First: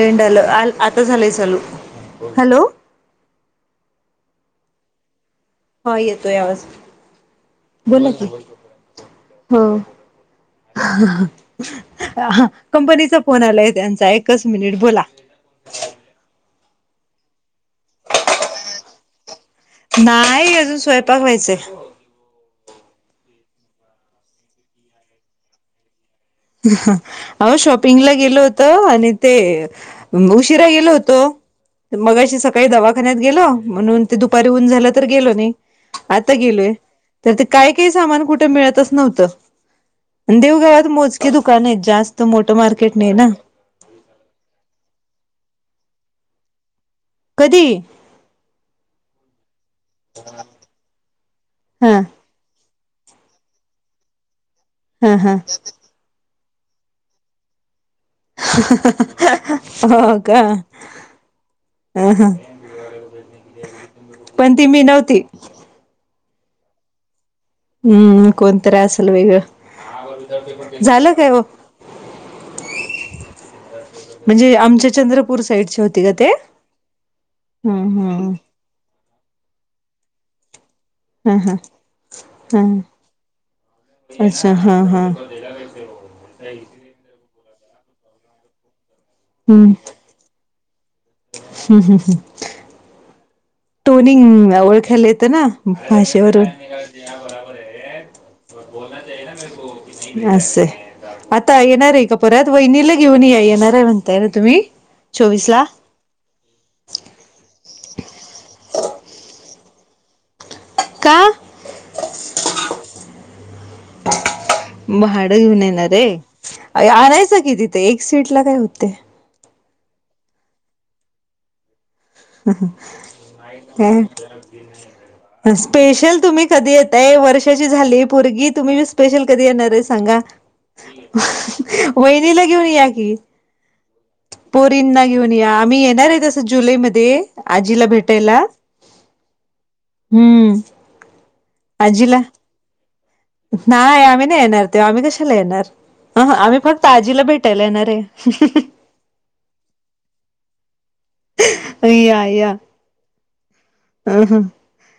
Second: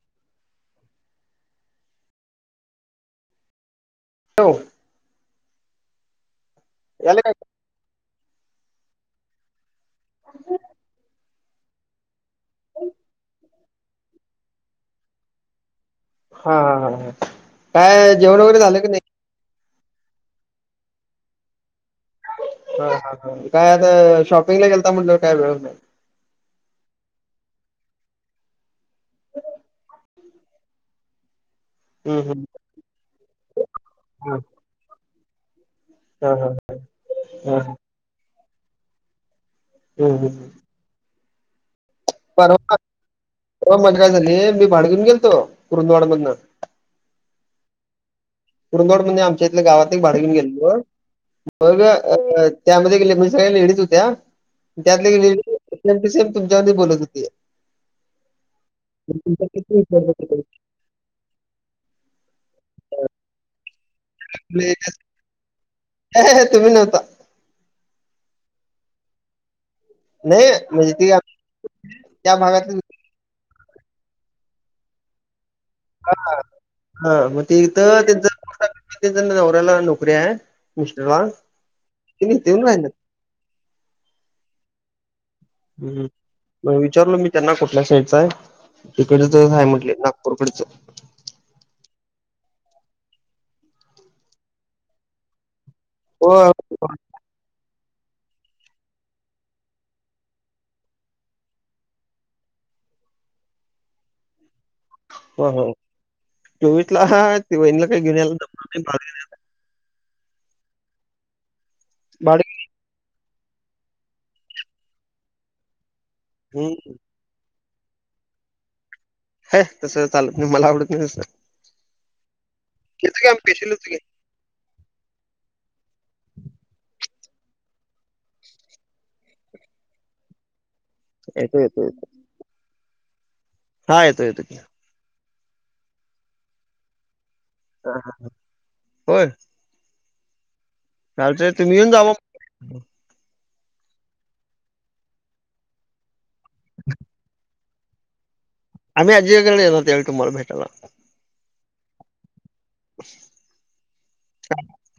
लंड आलं आता झालंय चालू हॅलो हो हा येतोय यावज एला बोला क हो कंपनीचा फोन आलाय त्यांचा एकच मिनिट बोला हा हा हा ह काय जेवण वगैरे झालं की नाही नाही अजून स्वयंपाक व्हायचंय ह हा काय आता शॉपिंगला गेलता म्हणलंवर काय वेळ नाही अ शॉपिंगला गेल होत आणि ते उशिरा गेलो होतो मग हम्म अशी हम्म सकाळी दवाखान्यात गेल म्हणून ते हा दुपारी ऊन झालं तर गेलो नाही हा आता हा गेलोय तर ते हा काय काही सामान कुठे मिळतच हम्म नव्हतं हम्म देवगावात मोजके दुकान आहेत जास्त मोठं मार्केट नाही ना हो मग काय झालीय मी भाड घेऊन गेलतो कुरुंदवाड मधन कधी कुरंदवड म्हणजे आमच्या इथल्या गावात एक भाड घऊन गेलो मग हा अ त्यामध्ये गेले म्हणजे सगळ्या लेडीज होत्या त्यातले हा गे हा लेज सेम टू सेम तुमच्या म बोलत होते हो का हम हा तुम्ही नव्हता हम्म कोणत असल वेगळ नाही म्हणजे ती झालं काय आम- हो त्या भागातली म्हणजे आमच्या चंद्रपूर साईड होते हा मग तिथ हम् त्यांच नवऱ्याला नोकरी आहे मिस्टर वान हा हा तुम्ही इथे हा येऊन राहिलात. अच्छा हा हा. हम्म म विचारलो मी त्यांना कुठल्या शेचा आहे तिकडच म्हटले नाग ''--'' पुरपडच. हम हम हम. टोनिंग ओळखायला येतं ना भाषेवरून. होय. अस हाय. आता येणार आहे का परत वहिनीला घेऊन या येणार आहे म्हणताय ना तुम्ही. चोवीस हो हो ला चोवीसला हा वहिणीला काही घेण्याला द नाही बा [unintelligible] का. भाडं किती. भाडं घेऊन येणार रे हं, आणायचं कि तिथे एक सीटला काय होतय. हे तसं चालत नाही मला आवडत नाही तसं. ह येतो की आम्ही स्पेशल येतो की. ह, काय. स्पेशल तुम्ही कधी यताय वर्षाची झाली परगी तुम्ही स्पेशल कधी येणार आहे सांगा. येतो, येतो, येतो. वहिनीला घेऊन या की. हां, येतो, येतो की. पोरींना घेऊन या आम्ही येणार आहे तसं जुलैमध्ये. आजीला हा हा ह, भेटायला होय. हम्म. चालत तुम्ही येऊन जावा. आजीला नाही आम्ही नाही येणार ते आम्ही कशाला येणार. अ ह आम्ही फक्त आजीला भेटायला येणार आहे. आम्ही आजीच्या घराकडे येणार त्यावेळी तुम्हाला भेटायला. या या. - [inaudible] अ ह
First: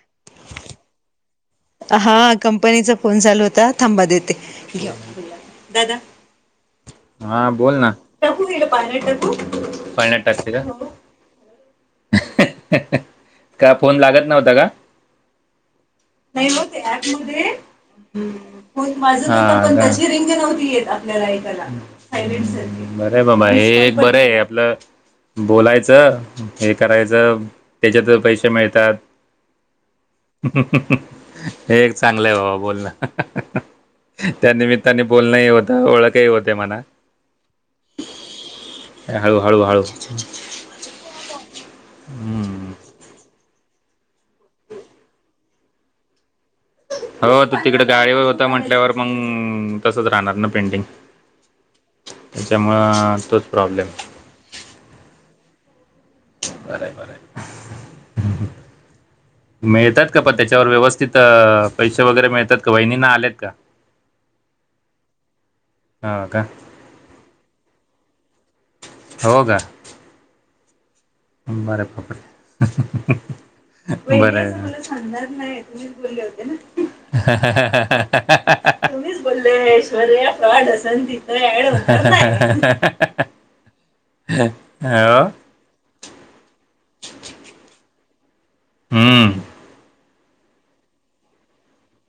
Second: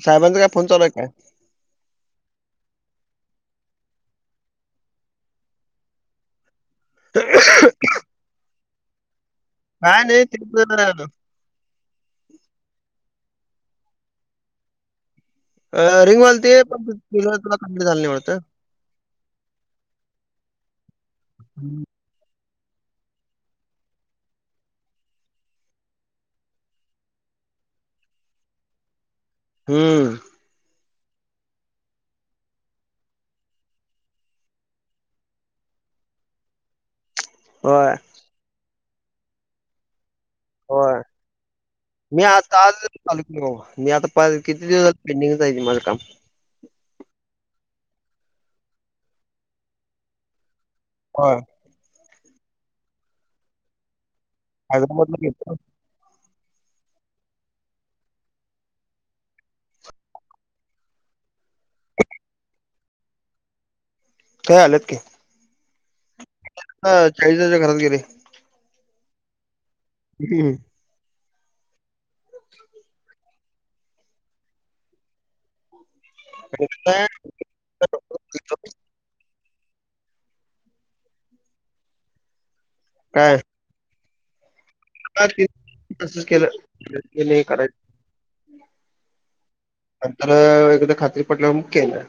साहेबांचा काय फोन चालू हाय काय. हा कंपनीचा फोन चालू होता थांबा देते घ्याव ओ. दादा. हा बोल ना काय पाळण्यात नाही टाकते तेच का. का फोन लागत नव्हता का. अ रिंग वाजली नही हो पण ते ऍप तुझं तुला मध्ये. कंप्लीट झालं नाही ह वाटतं. पण माझ आपची रिंग नव्हती येत आपल्याला ऐकायला. बर आहे बाबा हे एक बरंये आपलं. बोलायचं हे करायचं त्याच्यात पैसे मिळतात. हम्म. हे एक चांगलंय बाबा बोलणं. त्यानमित्ताने बोलणही होत ओळखही होते म्हणा. होय. ए हाळू हाळू हाळू. होय. मी आता आजच चालू केलं भावा मी पाच आता किती दिवस झाल पेंडिंगला आहे माझं काम. हो तू तिकडे गाडीवर होता म्हटल्यावर मग तसंच राहणार ना पेंटिंग. काय. त्याचमुळं तोच प्रॉब्लेम. हवेमधला गिफ्ट बरं बरं हू हू मिळतात का प त्याच्यावर व्यवस्थित पैसे वगैरे मिळतात का? वहिणींना आलेत का? होय आलेत की. ह का. हा चाळीस हजाराच्या घरात गेले. हो का. [unintelligible] बर पापर बर तुम्हीच बोले होते ना, काय ह ह हा हा हा तुम्हीच बोलले ऐश्वर्या एड हो संगीता एड हो ह ह हो. तसं केलं केलं कराय हम्म नंतर एकादा खात्री पटल्यावर मग केलं.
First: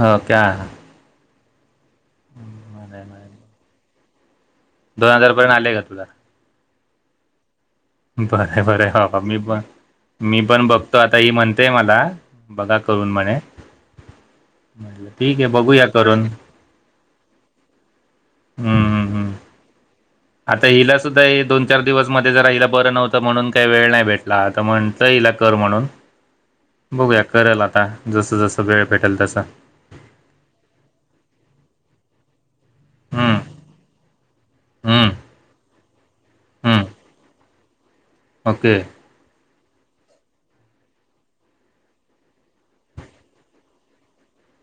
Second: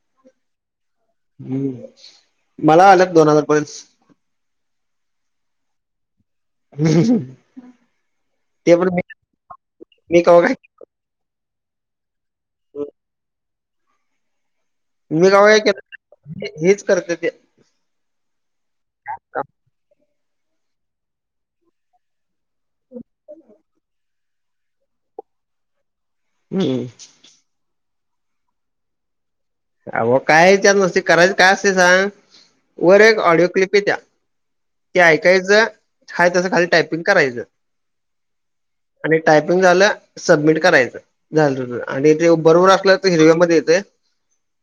हो का. हम्म मला आलंत दोन हजार पर्यंत. दोन हजार पर्यंत आलेय का तुला? [unintelligible] ते बर-बर पण हो हो मी पण मी कवा काय पण बघतो आता ही म्हणतेय मला. बघा करून म्हणे. म्हटलं मी ठीके कवा काय बघूया केलं करून, हेच करते ते हम्म हम्म काम. आता हिला सुद्धा हे दोन चार दिवस म जरा हिला बरं नव्हतं म्हणून काही वेळ नाही भेटला आता म्हण म्हटलं इला कर म्हणून हं. बघूया करेल आता जसं जसं वेळ भेटेल तसं. अहो काय हच्यात नसती करायच काय असते सांग वर एक हम्म ऑडिओ क्लिप येत्या ते हम्म ऐकायचं हाये तसं खाली टायपिंग हम्म करायचं. ओके. आणि टायपिंग झालं सबमिट करायचं झालं तु आणि ते बरोबर असलं तर हिरव्यामध्ये येतेय.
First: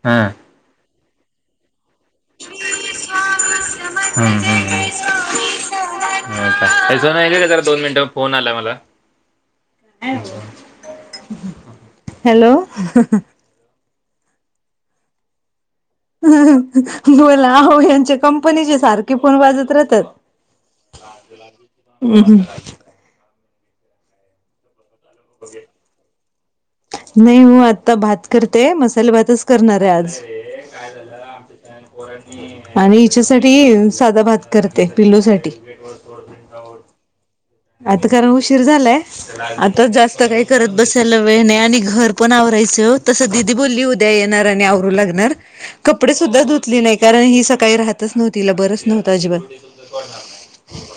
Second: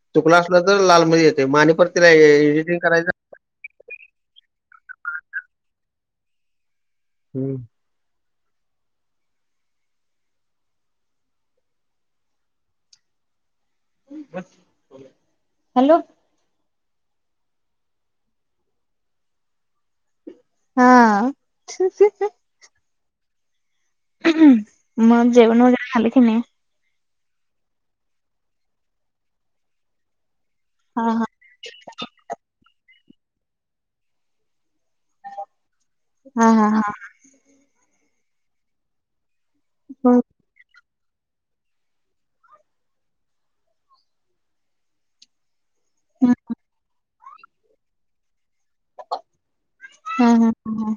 हां चुकला असलं तर लाल मध्ये येते म आणि परत तिला एडिटिंग करायच. हम्म-हम्म हो का ये सोन्या इकडं ये हम्म. जरा दोन मिनिटं. फोन आला मला. हॅलो. हॅलो. बोला आहो यांच्या कंपनीचे सारखे फोन वाजत राहतात. हा हम्म-हम्म. मग जेवन वगैरे झालं की नाही? नाही म आता भात करते मसाले भातच करणार आहे आज. हा हा आणि हिच्यासाठी साधा भात करते पिल्लू साठी. हा-हा-हा आता कारण उशीर झालाय आताच जास्त काही करत बसायला वेळ नाही आणि घर पण आवरायचं ओ तसं दिदी बोलली उद्या येणार आणि आवरू लागणार. कपडे सुद्धा धुतली नाही कारण ही सकाळी राहतच नव्हती हिला बरंच नव्हत अजिबात. हा-हा ह-ह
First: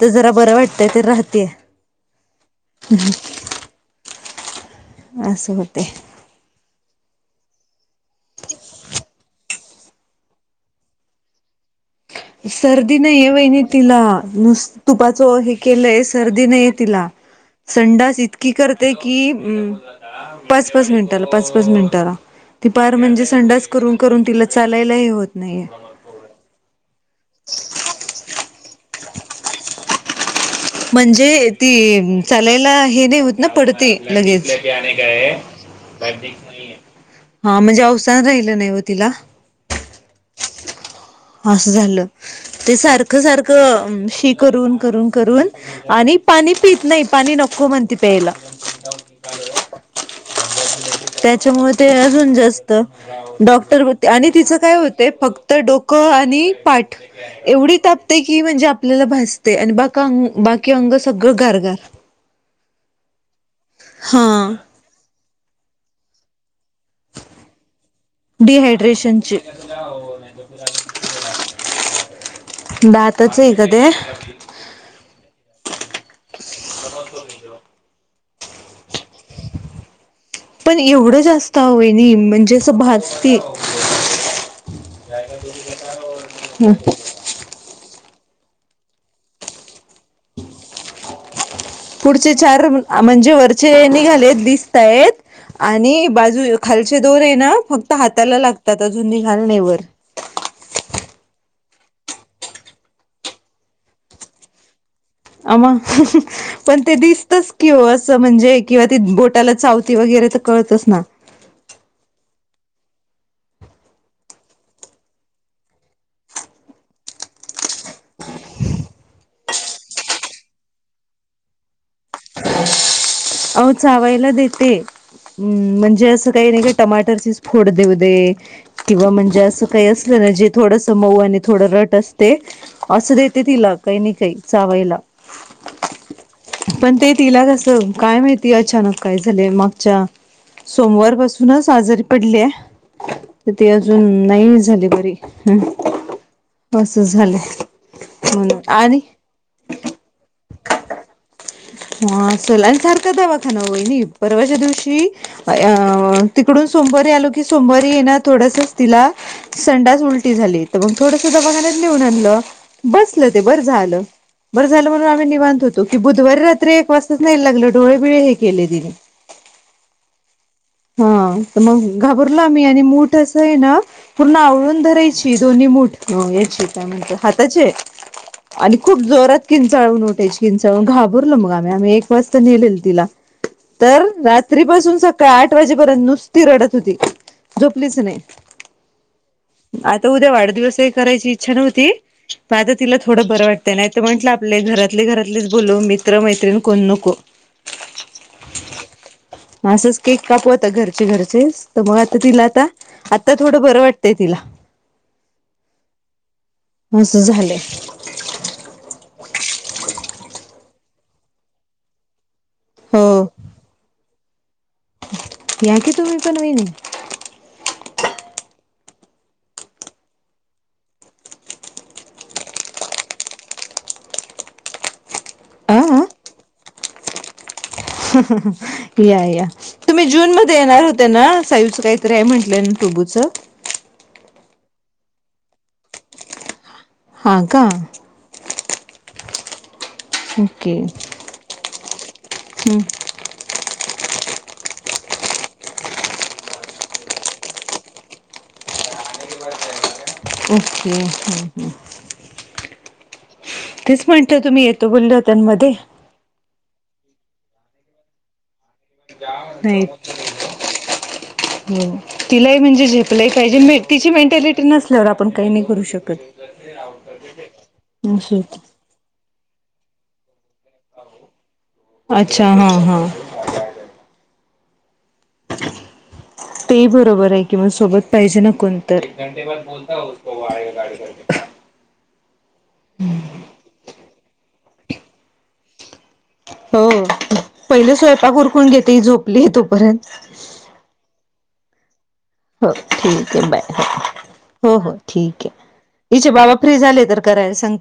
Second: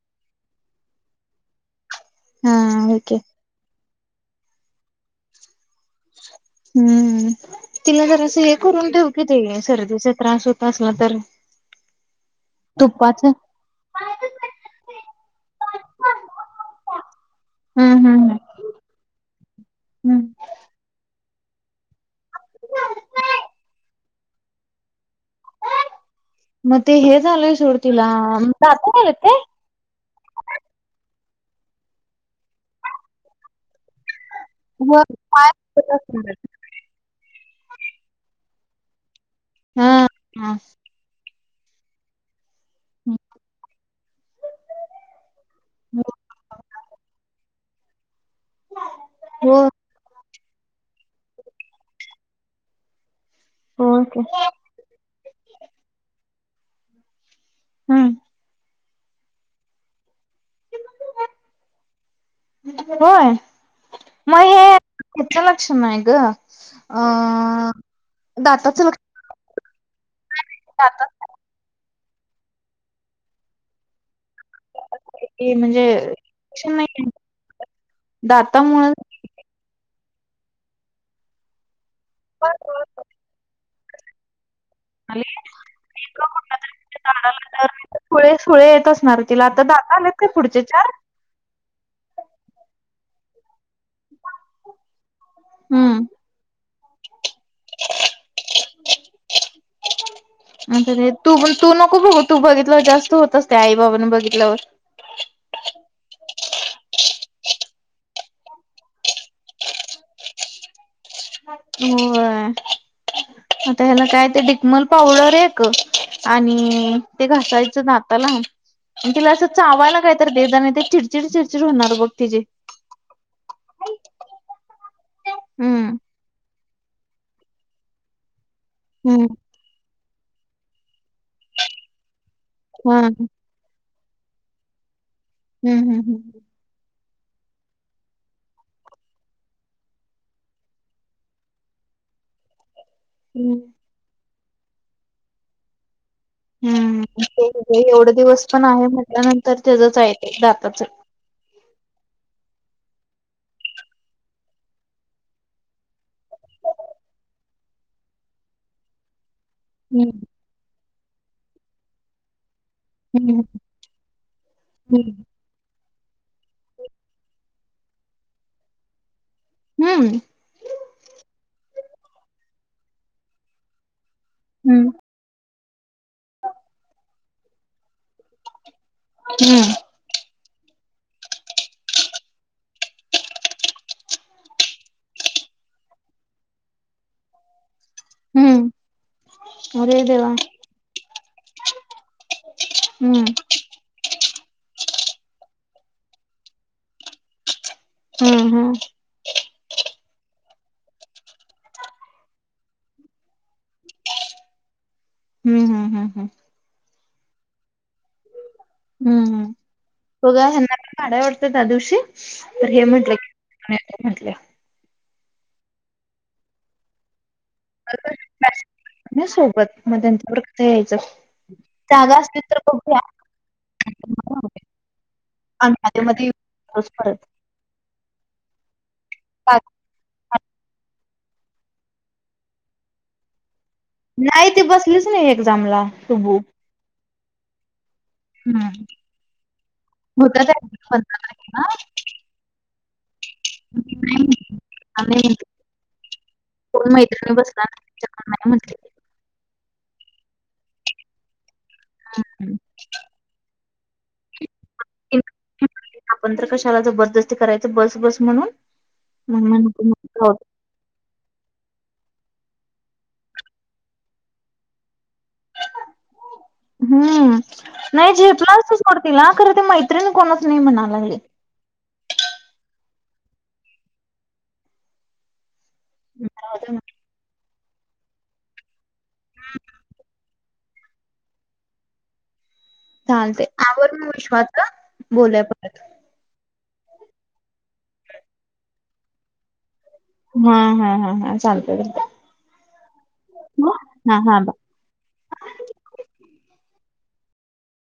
आता जरा बरं वाटतंय तर राहत्या. हा ओके [inaudible] आसं होतंय. हम्म तिला [unintelligible] जर असं हे करून ठेव कि ते सर्दीचा त्रास होत असला तर. [inaudible] सर्दी नाहीये तुपाचं वहिणी तिला, नुस -तुपाचं हे केलंय सर्दी नाहीये तिला. हम्म संडास हम्म इतकी करते कि म हम्म [unintelligible] पाच मिनिटाला पाच-पाच मिनिटाला. [unintelligible] ती पार म्हणजे संडास करून-करून तिला चालायलाही होत नाहीये. मग ते हे झालंय सोड तिला दात याल्यात काय? म्हणजे ती चालायला हे नाही होत ना पडते लगेच. [unintelligible] व पाय दुखत असणार. आहेत. [unintelligible] हा म्हणजे अवसान राहिलं नाही ओ तिला. हा-हा असं झालं ते हो सारखं-सारखं शी करून-करून-करून. आणि पाणी पित नाही, पाणी नको म्हणते प्यायला. [unintelligible] हो. [inaudible] त्याच्यामुळे ते अजून जास्त डॉ क्टर [unintelligible] ओके आणि तिचं काय होते फक्त डोकं आणि पाट एवढी हम्म तापतय की म्हणजे आपल्याला भाझतय आणि बाकांग बाकी अंग सगळं गार-गार. होय हा मग हे कुठं लक्षण नाही ग? अ दाताच लक्ष डिहायड्रेशनचे. दातात [inaudible] [inaudible] दातच आहेत ते. म्हणजे नाही [unintelligible] दाता मुळ पण एवढं जास्त अहो वाहिनी म्हणजे असं दाडाला भाजतीये. [unintelligible] हम्म. दाढा आल्या नाही तर, सुळे -सुळे येत असणार तिला आता दाता आलेत काय पुढचे चार? पुढचे चार, आ म्हणजे वरचे निघालेत दिसतायेत. हम्म आणि बाजू- खालचे दोन आहे ना, फक्त हाताला लागतात अजून निघाले नाही वर. [unintelligible] तू -तू नको बघ तू बघितलंवर जास्त होत असते आई बाबाने बघितल्यावर. आ मंग [inaudible] पण ते दिसतच कि, ओ असं म्हणजे किंवा ती बोटाला चावती वगैरे तर कळतच ना. [inaudible] होय. आता ह्याला काय ते डिकमल पावडर एक आणि ते घासायचं दात ताला, तिला असं चावायला कायतरी दे जा नाही ते चिडचिड-चिडचिड होणार बघ तिची. अहो चावायला देते हम्म म्हणजे असं काही नाही का टमाटरचीच फोड देऊ दे किंवा हम्म म्हणजे असं काही असलं ना जे थोडंस मऊ आणि थोडं रट असते हा असं देते तिला काही नाही काही चावायला. हम्म -हम्म -हम्म. पण ते तिला तसं काय माहित. ती अचानक काय झालेय, मागच्या सोमवार पासूनच आजारी पडल्या. तर हम्म ती अजून नाही झाली बरी हम्म. हम्म ते म्हणजे एवढं दिवस म्हणून पण आहे आणि म्हटल्यानंतर तेजच आहे ते दाताचं. मग सोलांइन सारखा दवाखाना वहिनी परवाच्या दिवशी आया तिकडून सोमवारी आलो की सोमवारी ही ना थोडसंच तिला संडास हम्म उलटी झाली तर मग थोडसं दवाखान्यात नेऊन आणलं. बसलं ते हम्म बरं झालं बरं झालं म्हणून हम्म आम्ही निवांत होतो की बुधवारी रात तर एक वाजताच न्यायला लागलं डोळेबिळे हे केले तिने हम्म. हा तर मग घाबरलो आम्ही आणि मूठ असं आहे ना पूर्ण आवळून धरायची. ती दोन्ही मुठं अह याची काय म्हणता हाताचे आणि खूप जोरात हम्म किंचाळून उठायची किंचाळून घाबरलो मग आम्ही आम्ही एक वाजता नेलेल तिला. तर रात्रीपासून सकाळ आठ वाजेपर्यंत नुसती रडत होती झोपलीच नाही. हम्म. अरे आता देवा उद्या वाढदिवस आहे करायची इच्छा नव्हती पण आता तिला हम्म थोडं बरं वाटत. त्यांना तर म्हंटलं आपले घरातले घरातलेच बोलवू मित्र मैत्रीण कोण नको. हम्म हम्म. मग असंच केक कापू आता घरचे घरचे तर मग आता तिला आता आता थोडं बरं वाटतंय तिला. हम्म हम्म हम्म हम्म. असं झालं. हम्म हम्म उगा ह्यांना [unintelligible] काढाय वाटत त्या दिवशी तर हे हो म्हंटले आणि म्हंटले या की तुम्ही पण वहिनी [inaudible] नाही सोबत मग त्यांच्या बरोबर यायचं जागा असतील तर बघूया. [unintelligible] आम्ही आ आधी मधी येतो पाऊस परत या या तुम्ही जून मध्ये येणार हो त्यांना सायूचं काहीतरी आहे म्हंटलंय न टोबूचं नाही त बसलीच नाही एक्झामला टुबू हां का. हम्म मुद्दा ओके काय [unintelligible] आणि कोण मैत्रिणी वर बसणारं नाही म्हंटले. ओके हम्म हम्म. ह तेच म्हणटलं तुम्ही येतो बोलल त्यांमध्ये आपण तर कशाला जबरदस्ती करायचं बस बस म्हणून नाही हो तिलाही म्हणजे झेपलय पाहिजे, तिची मेंटॅलिटी नसल्यावर आपण काही नाही करू शकत. हम्म नाही झेपणारचं सोड तील खरं ते मैत्रिण कोणचं नाही म्हणाय लागली. अच्छा हां हां. हम्म. तेही बरोबर आहे किंवा सोबत पाहिजे ना कोण एक घंटे बाद बोलतासो गाडी कर चालते आवड म विश्वास का बोलाय परत हो पहिले स्वयंपाक उरकून घेते झोपली तोपर्यंत हम् हम हम हा ांत हो ठीक आहे बाय हा बाय. हो हो हो ठीक आहे इच बाबा फ्री झाले तर कराय सगते